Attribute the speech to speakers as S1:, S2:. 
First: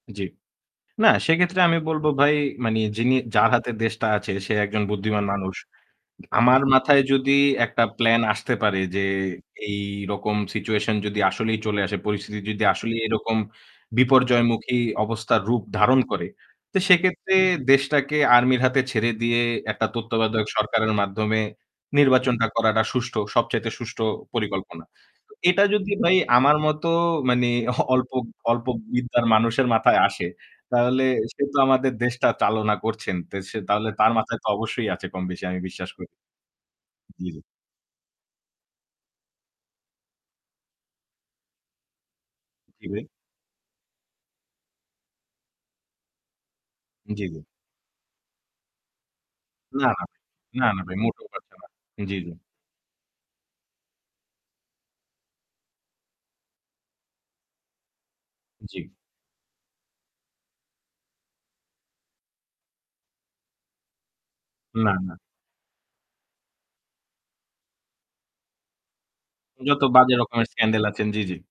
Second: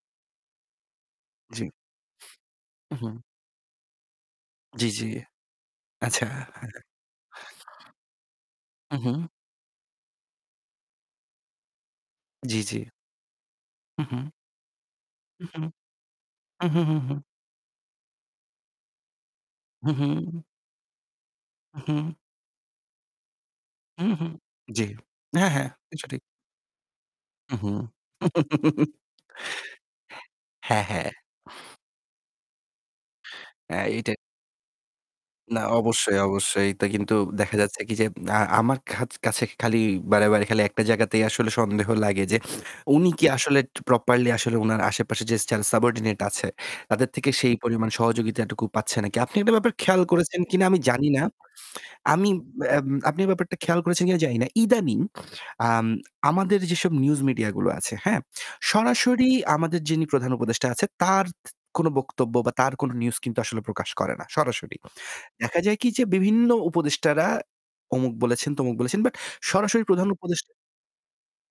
S1: জ্বি। না সেক্ষেত্রে
S2: জ্বি।
S1: আমি বলবো ভাই মানে
S2: উ
S1: যিনি
S2: হুম।
S1: যার হাতে দেশটা আছে সে একজন
S2: জ্বি, জ্বি।
S1: বুদ্ধিমান মানুষ।
S2: আচ্ছা।
S1: আমার মাথায় যদি একটা প্ল্যান আসতে পারে
S2: হু,
S1: যে
S2: হু।
S1: এইরকম সিচুয়েশন যদি আসলেই চলে আসে পরিস্থিতি
S2: জ্বি,
S1: যদি
S2: জ্বি।
S1: আসলেই এরকম
S2: হু, হু।
S1: বিপর্যয়মুখী অবস্থার
S2: উহ হু,
S1: রূপ ধারণ করে। তো
S2: হু। হু, হু।।
S1: সেক্ষেত্রে দেশটাকে আর্মির হাতে ছেড়ে দিয়ে একটা
S2: হু, হু।
S1: তত্ত্বাবধায়ক সরকারের মাধ্যমে
S2: উহু।
S1: নির্বাচনটা করাটা সুষ্ঠ সবচাইতে সুষ্ঠ
S2: হু, হু।
S1: পরিকল্পনা।
S2: জ্বী। হ্যাঁ,
S1: এটা
S2: হ্যাঁ
S1: যদি
S2: [unintelligible]
S1: ভাই
S2: সঠিক।
S1: আমার মত মানে
S2: হু, হু।
S1: অল্প অল্প বিদ্যার মানুষের মাথায় আসে
S2: হ্যাঁ,
S1: তাহলে
S2: হ্যাঁ।
S1: সে তো আমাদের দেশটা চালনা করছেন। সে
S2: এ
S1: তাহলে তার
S2: এইটাই।
S1: মাথায় তো অবশ্যই আছে কমবেশি আমি
S2: না
S1: বিশ্বাস করি।
S2: অবশ্যই, অবশ্যই। এটা কিন্তু
S1: জি, জি।
S2: দেখা যাচ্ছে কি যে আ আমার কা কাছে খালি বারেবারেই খালি একটা জায়গাতেই আসলে সন্দেহ লাগে যে
S1: জি ভাই?
S2: উনি কি আসলে প্রপারলি আসলে উনার আশেপাশে যে সেলস সাবঅর্ডিনেট আছে তাদের
S1: জ্বি,
S2: থেকে
S1: জ্বি।
S2: সেই পরিমাণ সহযোগিতাটুকু পাচ্ছে নাকি? আপনি একটা ব্যাপার
S1: না,
S2: খেয়াল
S1: না,
S2: করেছেন কিনা
S1: না,
S2: আমি
S1: না ভাই,
S2: জানি না।
S1: মোটেও
S2: এ
S1: পারছে না। জ্বি,
S2: আমি
S1: জ্বি।
S2: আপনি এই ব্যাপারটা খেয়াল করেছেন কিনা জানি না। ইদানিং আম আমাদের যেসব নিউজ মিডিয়াগুলো আছে, হ্যাঁ,
S1: জ্বী।
S2: সরাসরি আমাদের যিনি প্রধান উপদেষ্টা আছে তার কোন বক্তব্য বা তার কোন নিউজ কিন্তু আসলে প্রকাশ করে না। সরাসরি।
S1: না, না।
S2: দেখা যায় কি যে বিভিন্ন উপদেষ্টারা অমুক বলেছেন, তমুক বলেছেন বাট
S1: যত
S2: সরাসরি প্রধান
S1: বাজে রকমের
S2: উপদেষ
S1: স্ক্যান্ডাল আছেন জ্বি, জ্বি।